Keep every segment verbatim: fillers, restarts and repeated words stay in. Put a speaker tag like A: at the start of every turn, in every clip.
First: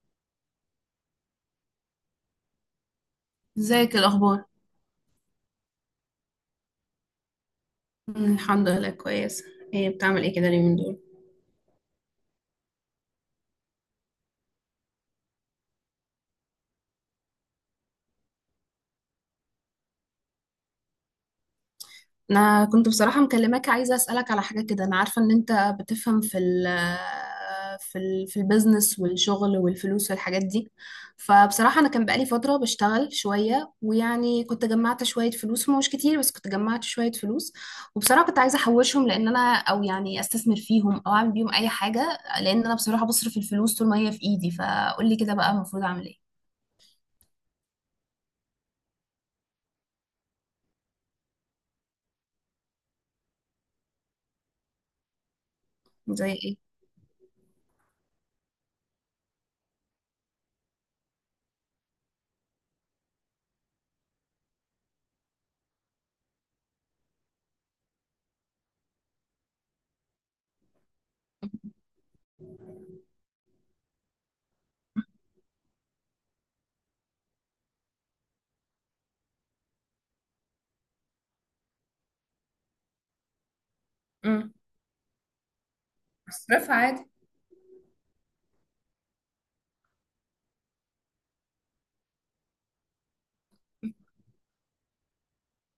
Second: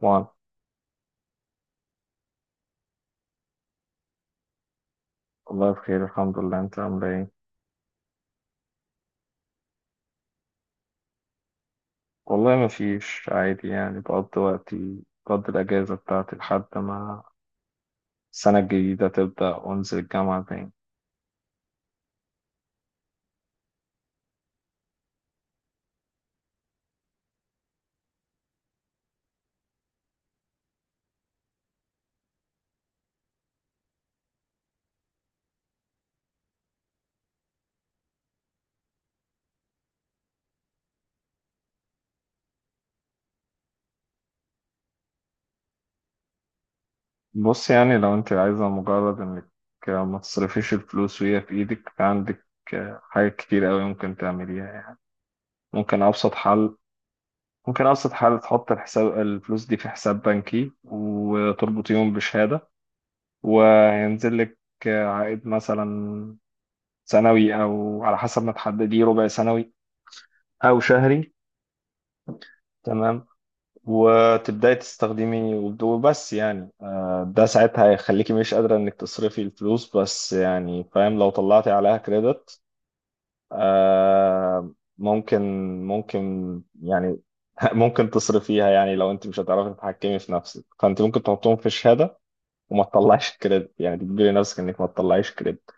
A: وعن
B: ازيك الاخبار؟
A: والله بخير الحمد لله. انت عامل ايه؟
B: مم، الحمد لله كويس. ايه بتعمل ايه كده اليومين دول؟
A: والله ما فيش عادي، يعني بقضي وقتي، بقضي الاجازه بتاعتي لحد ما السنه الجديده تبدا وانزل الجامعه تاني.
B: انا كنت بصراحه مكلماك عايزه اسالك على حاجه كده، انا عارفه ان انت بتفهم في ال آه، في ال في البيزنس والشغل والفلوس والحاجات دي. فبصراحه انا كان بقالي فتره بشتغل شويه ويعني كنت جمعت شويه فلوس، هم مش كتير بس كنت جمعت شويه فلوس. وبصراحه كنت عايزه احوشهم، لان انا او يعني استثمر فيهم او اعمل بيهم اي حاجه، لان انا بصراحه بصرف الفلوس طول ما هي في ايدي. فقولي كده بقى المفروض اعمل ايه؟
A: بص يعني لو انت عايزه مجرد انك ما تصرفيش الفلوس وهي في ايدك، عندك حاجات كتير قوي ممكن تعمليها يعني. ممكن
B: زي
A: ابسط
B: ايه؟
A: حل، ممكن ابسط حل تحط الحساب، الفلوس دي في حساب بنكي وتربطيهم بشهاده، وهينزل لك عائد مثلا سنوي او على حسب ما تحدديه، ربع سنوي او شهري. تمام. وتبداي تستخدمي، وبس يعني آه، ده ساعتها هيخليكي مش قادرة انك تصرفي الفلوس، بس يعني فاهم لو طلعتي عليها كريدت. آه، ممكن، ممكن
B: بصرفها عادي.
A: يعني ممكن تصرفيها يعني. لو انت مش هتعرفي تتحكمي في نفسك، فانت ممكن تحطهم في شهادة وما تطلعش كريدت، يعني تجبري نفسك انك ما تطلعيش كريدت.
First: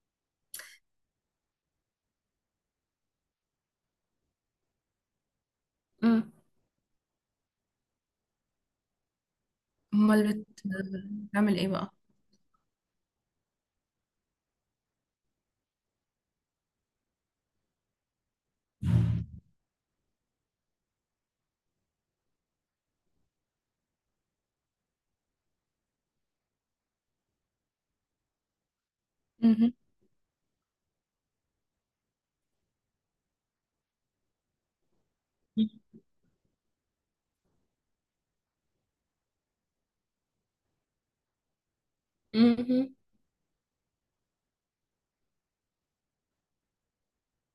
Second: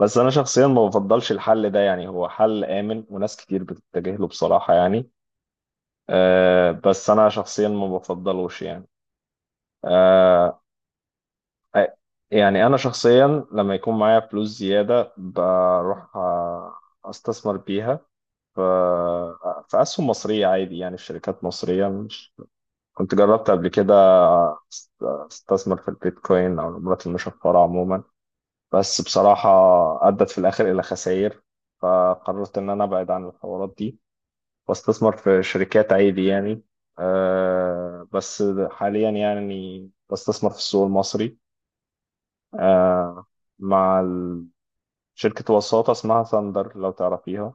A: بس انا شخصيا ما بفضلش الحل ده يعني. هو حل امن وناس كتير بتتجه له بصراحة يعني.
B: امم.
A: أه، بس انا شخصيا ما بفضلوش يعني.
B: امال
A: أه.
B: بت- بتعمل ايه
A: أ-
B: بقى؟
A: يعني انا شخصيا لما يكون معايا فلوس زيادة بروح آه، استثمر بيها ف- في اسهم مصرية عادي، يعني في شركات مصرية. مش كنت جربت قبل كده أست- استثمر في البيتكوين او العملات المشفرة عموما، بس بصراحة
B: امم.
A: أدت في الآخر إلى خسائر، فقررت إن أنا أبعد عن الحوارات دي وأستثمر في شركات عادي يعني. أه بس حاليا يعني بستثمر في السوق المصري.
B: امم.
A: أه، مع ال- شركة وساطة اسمها ثاندر لو تعرفيها.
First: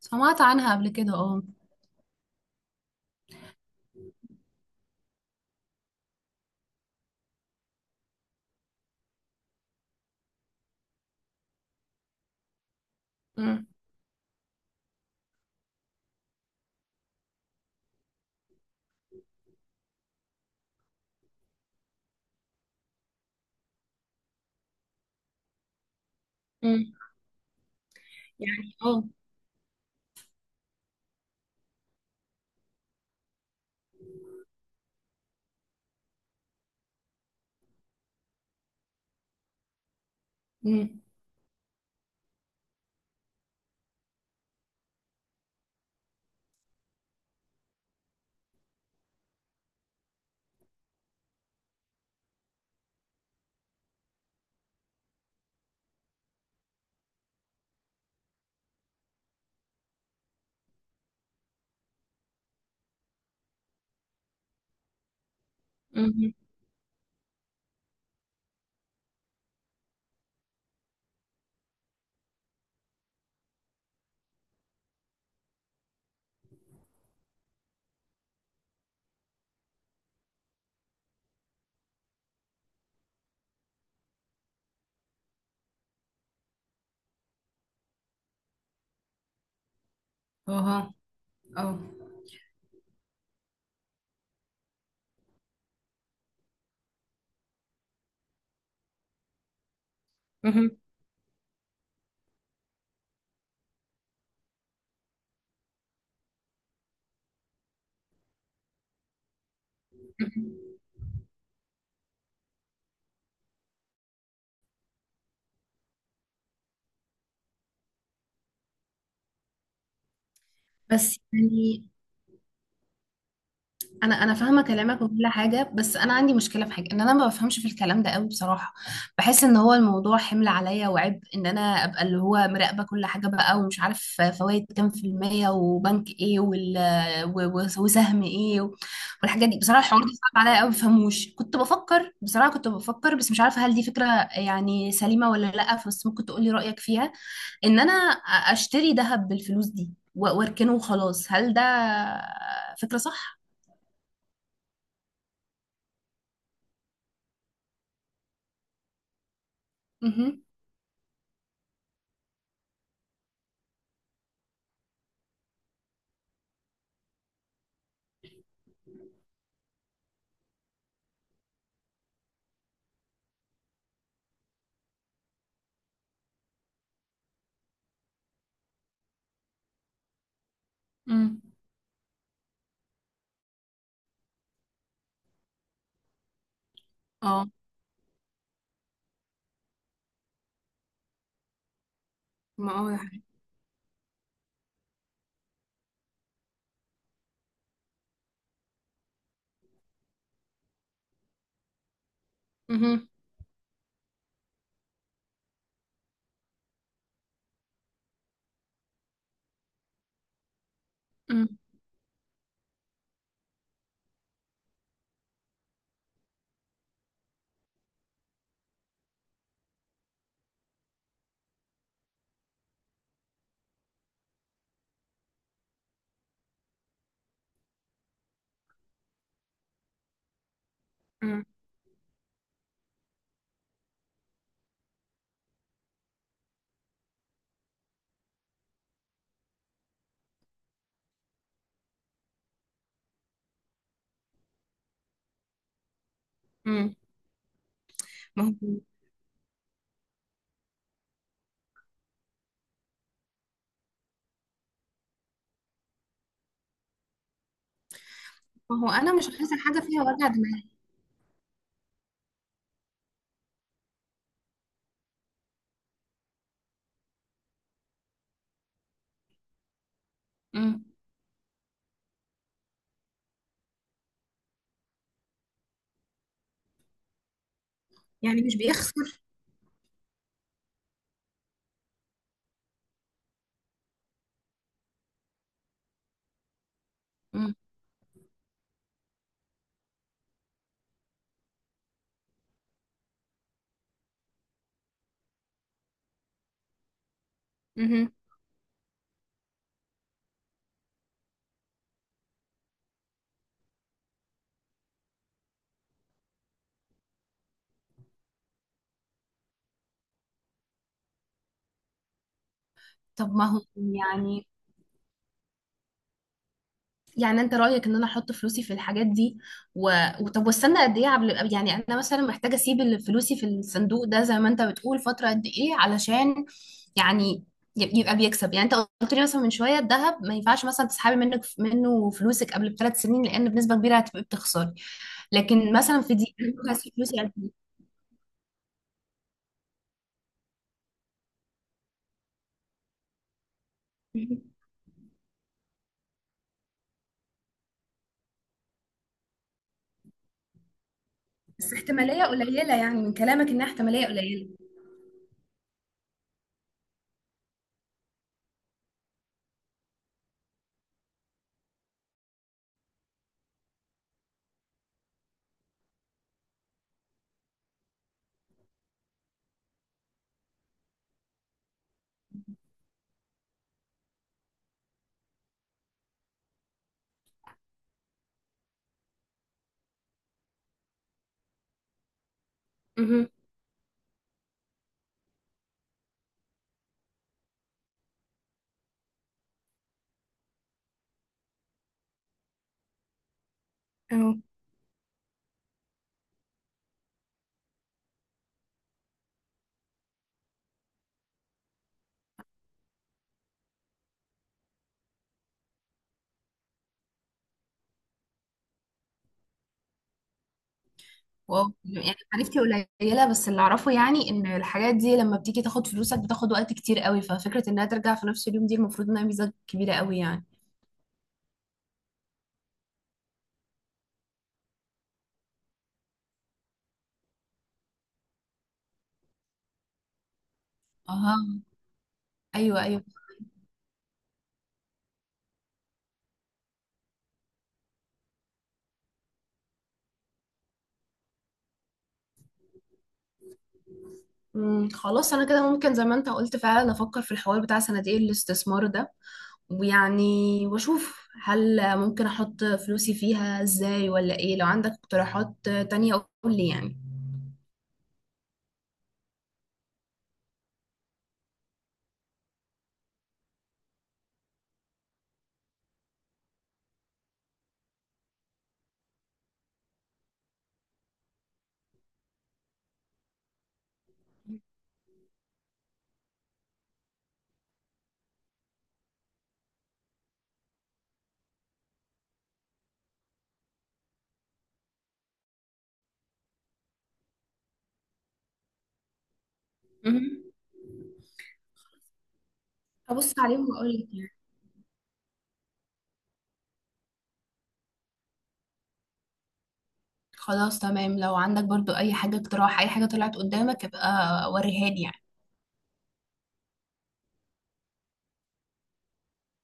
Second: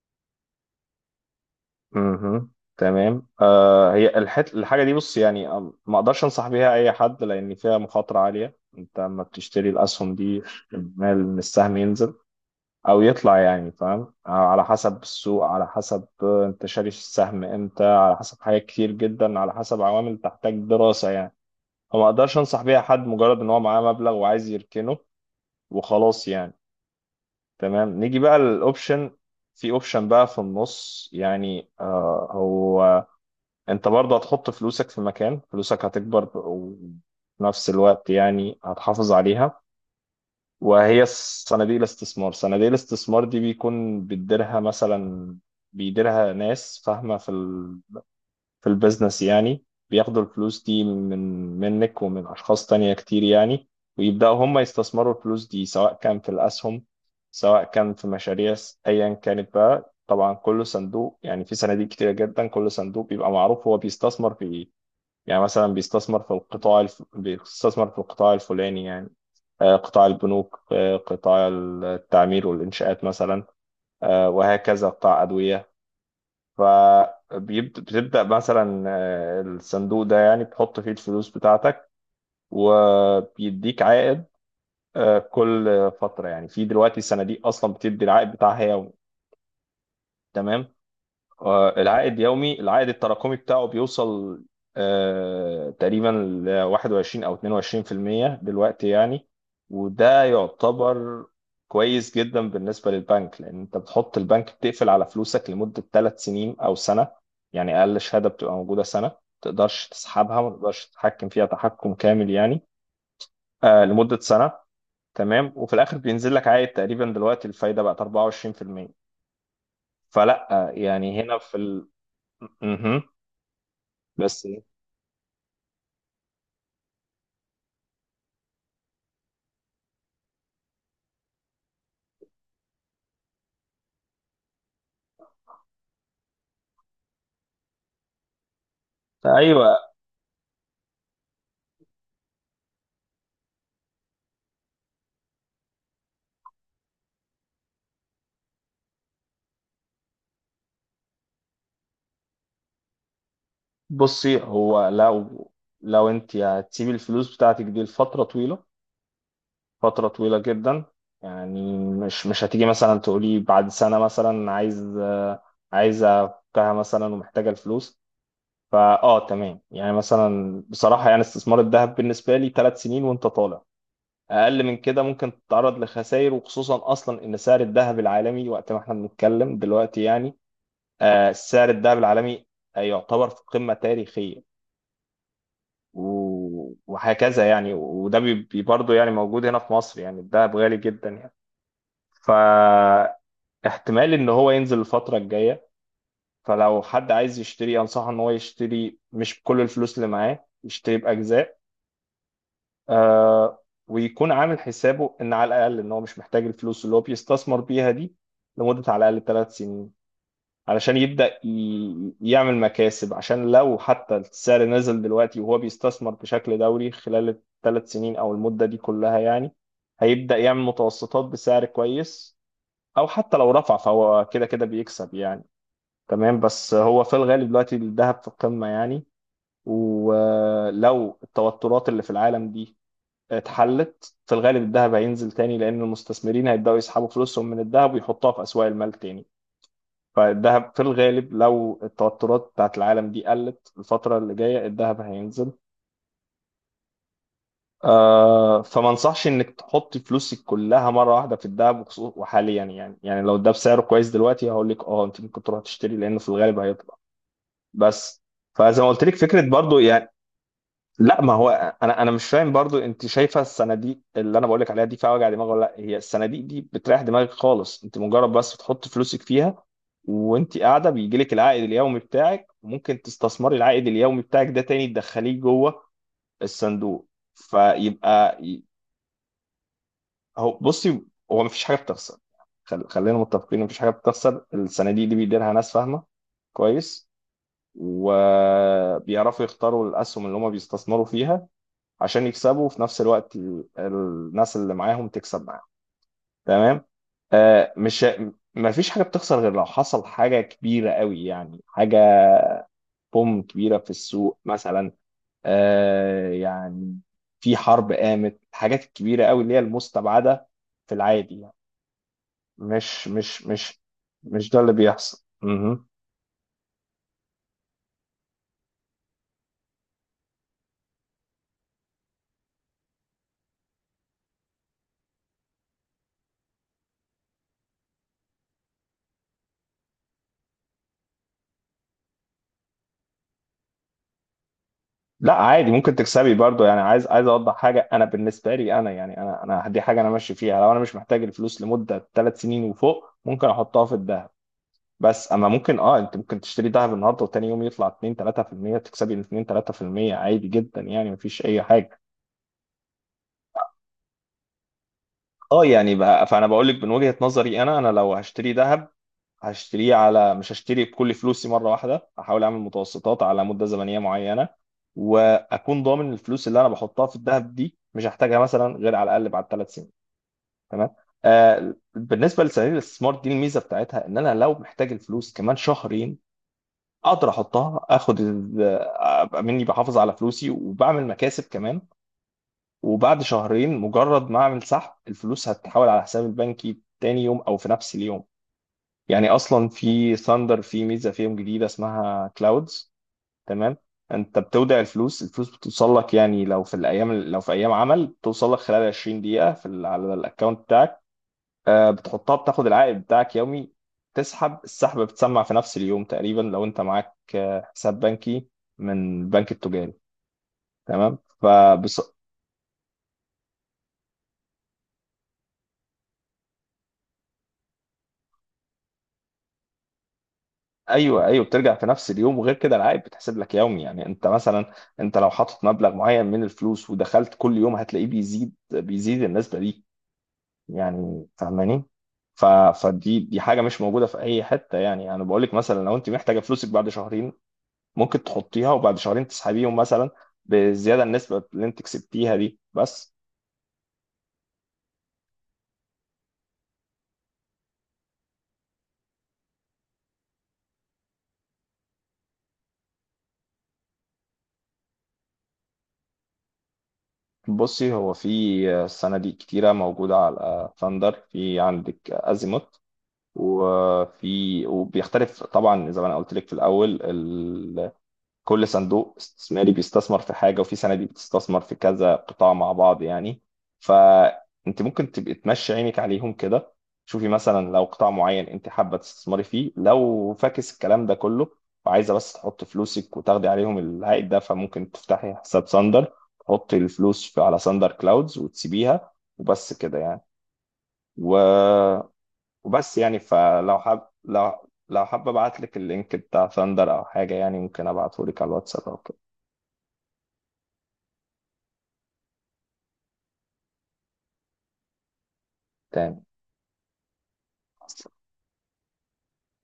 B: سمعت عنها قبل كده، اه.
A: مهم. تمام. أه، هي الحت... الحاجة دي، بص يعني، أم- ما أقدرش أنصح بيها أي حد لأن فيها مخاطرة عالية. أنت لما بتشتري الأسهم دي، احتمال إن السهم ينزل او يطلع،
B: امم.
A: يعني فاهم، على حسب السوق، على حسب انت شاري السهم امتى، على حسب حاجات كتير جدا، على حسب عوامل تحتاج دراسة يعني. فما اقدرش انصح بيها حد مجرد ان هو معاه مبلغ وعايز يركنه وخلاص يعني.
B: امم.
A: تمام. نيجي بقى
B: يعني اه.
A: للاوبشن، في اوبشن بقى في النص، يعني آه هو انت برضه هتحط فلوسك في مكان، فلوسك هتكبر وفي نفس الوقت يعني هتحافظ عليها،
B: امم.
A: وهي صناديق الاستثمار. صناديق الاستثمار دي بيكون بيديرها مثلا بيديرها ناس فاهمة في ال... في البيزنس يعني. بياخدوا الفلوس دي من منك ومن أشخاص تانية كتير يعني، ويبدأوا هم يستثمروا الفلوس دي، سواء كان في الأسهم، سواء كان في مشاريع، س- أيا كانت بقى. طبعا كل صندوق يعني، في صناديق كتيرة جدا، كل صندوق بيبقى معروف هو بيستثمر في إيه، يعني مثلا بيستثمر في
B: امم.
A: القطاع الف... بيستثمر في القطاع الفلاني يعني. آه، قطاع البنوك، آه، قطاع التعمير والإنشاءات مثلا، آه، وهكذا، قطاع أدوية. فبتبدأ مثلا، آه، الصندوق ده يعني بتحط فيه الفلوس بتاعتك وبيديك عائد آه، كل فترة يعني. في دلوقتي صناديق أصلا بتدي العائد بتاعها يومي.
B: اه.
A: تمام.
B: اه.
A: آه، العائد يومي، العائد التراكمي بتاعه بيوصل آه، تقريبا ل واحد وعشرين او اتنين وعشرين في المية دلوقتي يعني، وده
B: مهم.
A: يعتبر كويس جدا بالنسبة للبنك. لان انت بتحط البنك بتقفل على فلوسك لمدة ثلاث سنين او سنة يعني. اقل شهادة بتبقى موجودة سنة، ما تقدرش تسحبها، ما
B: مهم.
A: تقدرش تتحكم فيها تحكم كامل يعني. آه، لمدة سنة. تمام. وفي الاخر بينزل لك عائد تقريبا. دلوقتي الفايدة بقت اربعة وعشرين في المية. فلا آه،
B: بس
A: يعني هنا في
B: يعني
A: ال... مهم.
B: انا انا
A: بس
B: فاهمه كلامك وكل حاجه، بس انا عندي مشكله في حاجه ان انا ما بفهمش في الكلام ده قوي بصراحه. بحس ان هو الموضوع حمل عليا وعبء، ان انا ابقى اللي هو مراقبه كل حاجه بقى ومش عارف فوائد كام في الميه وبنك ايه وال و- و- وسهم ايه و- والحاجات دي
A: ايوه.
B: بصراحه، الحوار ده صعب عليا قوي ما بفهموش. كنت بفكر بصراحه، كنت بفكر بس مش عارفه هل دي فكره يعني سليمه ولا لا، بس ممكن تقولي رايك فيها. ان انا اشتري ذهب بالفلوس دي و- واركنه وخلاص، هل ده فكره صح؟
A: بصي، هو لو لو انت هتسيبي الفلوس بتاعتك دي لفتره طويله، فتره طويله
B: مهم.
A: جدا يعني مش مش هتيجي مثلا تقولي بعد سنه مثلا عايز، آه، عايزه افكها مثلا ومحتاجه الفلوس. فا اه تمام. يعني مثلا بصراحه يعني، استثمار الذهب بالنسبه لي ثلاث سنين وانت طالع. اقل من كده ممكن تتعرض لخسائر، وخصوصا اصلا ان سعر الذهب العالمي وقت ما احنا بنتكلم دلوقتي يعني، آه
B: امم.
A: سعر الذهب العالمي آه، يعتبر في قمة تاريخية، و- وهكذا
B: اه
A: يعني. وده بي- برضه يعني موجود هنا في مصر، يعني الدهب غالي جدا يعني.
B: ما هو ده حقيقي.
A: فاحتمال ان هو ينزل الفترة الجاية. فلو حد عايز يشتري انصحه ان هو يشتري، مش بكل الفلوس اللي معاه، يشتري بأجزاء.
B: مهم.
A: آه، ويكون عامل حسابه ان على الاقل ان هو مش محتاج الفلوس اللي هو بيستثمر بيها دي لمدة على الاقل ثلاث سنين، علشان يبدأ
B: مم.
A: ي- يعمل مكاسب. عشان لو حتى السعر نزل دلوقتي وهو بيستثمر بشكل دوري خلال الثلاث سنين أو المدة دي كلها يعني، هيبدأ يعمل متوسطات بسعر كويس، أو حتى لو رفع فهو كده كده بيكسب يعني. تمام. بس هو في الغالب دلوقتي الذهب في القمة يعني، ولو
B: مم.
A: التوترات اللي في العالم دي اتحلت، في الغالب الذهب هينزل تاني، لأن المستثمرين هيبدأوا يسحبوا فلوسهم من الذهب ويحطوها في أسواق المال تاني. فالذهب في الغالب لو التوترات بتاعت العالم دي قلت الفترة اللي جاية، الذهب هينزل.
B: مم. ما
A: آه،
B: هو
A: فما انصحش انك تحط فلوسك كلها مرة واحدة في الذهب، وخصو- وحاليا يعني، يعني لو ده بسعره كويس دلوقتي هقول لك اه انت ممكن تروح تشتري لانه في الغالب هيطلع. بس
B: ما
A: فزي ما
B: هو
A: قلت
B: انا
A: لك،
B: مش
A: فكرة
B: عايزه
A: برضو
B: حاجه فيها
A: يعني.
B: وجع دماغ.
A: لا ما هو انا انا مش فاهم برضو. انت شايفه الصناديق اللي انا بقول لك عليها دي فيها وجع دماغ ولا لا؟ هي الصناديق دي بتريح دماغك خالص. انت مجرد بس بتحط فلوسك فيها وانت
B: مم.
A: قاعده، بيجي لك العائد اليومي بتاعك، وممكن تستثمري العائد اليومي بتاعك ده تاني، تدخليه جوه الصندوق. فيبقى
B: يعني مش
A: ي-
B: بيخسر؟
A: هو، بصي، هو مفيش حاجه بتخسر. خل- خلينا متفقين، مفيش حاجه بتخسر. الصناديق دي بيديرها ناس فاهمه كويس،
B: مم.
A: وبيعرفوا يختاروا الاسهم اللي هم بيستثمروا فيها، عشان يكسبوا وفي نفس الوقت ال- الناس اللي معاهم تكسب معاهم. تمام. آه مش
B: مهم.
A: ما فيش حاجة بتخسر، غير لو حصل حاجة كبيرة قوي، يعني حاجة بوم كبيرة في السوق مثلا. آه، يعني في حرب قامت، الحاجات الكبيرة قوي اللي هي المستبعدة في العادي يعني. مش
B: طب ما
A: مش
B: هو
A: مش
B: يعني،
A: مش ده اللي بيحصل.
B: يعني انت رأيك ان انا احط فلوسي في الحاجات دي و... وطب واستنى قد ايه؟ قبل يعني انا مثلا محتاجة اسيب ال- فلوسي في الصندوق ده زي ما انت بتقول فترة قد ايه علشان يعني ي- يبقى بيكسب. يعني انت قلت لي مثلا من شوية الذهب ما ينفعش مثلا تسحبي منك منه فلوسك قبل بثلاث سنين لان بنسبة كبيرة هتبقي بتخسري،
A: لا عادي
B: لكن
A: ممكن
B: مثلا في
A: تكسبي
B: دي انا
A: برضو
B: ممكن
A: يعني.
B: اسيب
A: عايز،
B: فلوسي
A: عايز
B: قد
A: اوضح حاجه انا بالنسبه لي، انا يعني، انا انا دي حاجه انا ماشي فيها. لو انا مش محتاج الفلوس لمده ثلاث سنين وفوق ممكن احطها في
B: ايه؟
A: الذهب. بس اما ممكن اه، انت ممكن تشتري ذهب النهارده وتاني يوم يطلع اتنين تلاتة في المية، تكسبي اتنين تلاتة في المية عادي جدا يعني مفيش اي
B: بس
A: حاجه.
B: احتمالية قليلة يعني، من كلامك انها احتمالية قليلة.
A: اه يعني بقى فانا بقول لك من وجهه نظري، انا انا لو هشتري ذهب هشتريه على، مش هشتري بكل فلوسي مرة واحدة، هحاول أعمل متوسطات على مدة زمنية معينة، وأكون ضامن الفلوس اللي أنا بحطها في الذهب دي مش هحتاجها مثلا غير على الأقل بعد ثلاث سنين. تمام. آه، بالنسبة لصناديق الاستثمار دي، الميزة بتاعتها إن أنا لو محتاج الفلوس كمان شهرين أقدر أحطها، آخد ال- أبقى مني بحافظ على فلوسي وبعمل مكاسب كمان، وبعد
B: مهم.
A: شهرين مجرد ما أعمل سحب الفلوس هتتحول على حسابي البنكي تاني يوم أو في نفس اليوم. يعني اصلا في ثاندر في ميزه فيهم جديده اسمها كلاودز. تمام. انت بتودع الفلوس، الفلوس بتوصل لك، يعني لو في الايام، لو في ايام عمل بتوصل لك خلال عشرين دقيقه في ال- على الاكونت بتاعك. آه، بتحطها، بتاخد العائد بتاعك يومي، تسحب السحب بتسمع في نفس اليوم تقريبا، لو انت معاك آه، حساب بنكي من البنك التجاري. تمام.
B: واو،
A: فبص.
B: يعني معرفتي قليله بس اللي اعرفه يعني ان الحاجات دي لما بتيجي تاخد فلوسك بتاخد وقت كتير قوي، ففكره انها ترجع في نفس اليوم دي المفروض انها ميزه كبيره قوي يعني.
A: ايوه، ايوه، بترجع في نفس اليوم، وغير كده العائد بتحسب لك يومي. يعني انت مثلا، انت لو حاطط مبلغ معين من الفلوس ودخلت كل يوم هتلاقيه بيزيد، بيزيد النسبه دي، يعني
B: اها.
A: فاهماني. ف...
B: ايوه ايوه.
A: فدي دي حاجه مش موجوده في اي حته يعني. انا بقول لك مثلا، لو انت محتاجه فلوسك بعد شهرين ممكن تحطيها وبعد شهرين تسحبيهم مثلا بالزياده، النسبه اللي انت كسبتيها دي بس.
B: امم، خلاص انا كده ممكن زي ما انت قلت فعلا افكر في الحوار بتاع صناديق الاستثمار ده ويعني واشوف هل ممكن احط فلوسي فيها ازاي ولا ايه. لو عندك اقتراحات تانية قول لي يعني.
A: بصي، هو في صناديق كتيره موجوده على ثاندر، في عندك ازيموت، وفي، وبيختلف طبعا زي ما انا قلت لك في الاول ال... كل صندوق استثماري بيستثمر في حاجه، وفي صناديق بتستثمر في كذا قطاع مع بعض يعني. فانت ممكن تبقي تمشي عينك عليهم كده، شوفي مثلا لو قطاع معين انت حابه تستثمري فيه. لو فاكس الكلام ده كله وعايزه بس تحط فلوسك وتاخدي عليهم العائد ده، فممكن تفتحي حساب ساندر، تحطي الفلوس في، على ساندر كلاودز، وتسيبيها وبس كده يعني.
B: مهم.
A: و، وبس يعني،
B: هبص عليهم
A: فلو
B: واقول
A: حاب،
B: لك يعني.
A: لو لو حابب ابعت لك اللينك بتاع ثاندر او حاجه يعني، ممكن ابعته لك على الواتساب او كده.
B: خلاص تمام، لو عندك برضو اي حاجة اقتراح اي حاجة طلعت قدامك ابقى وريها لي يعني.
A: تمام.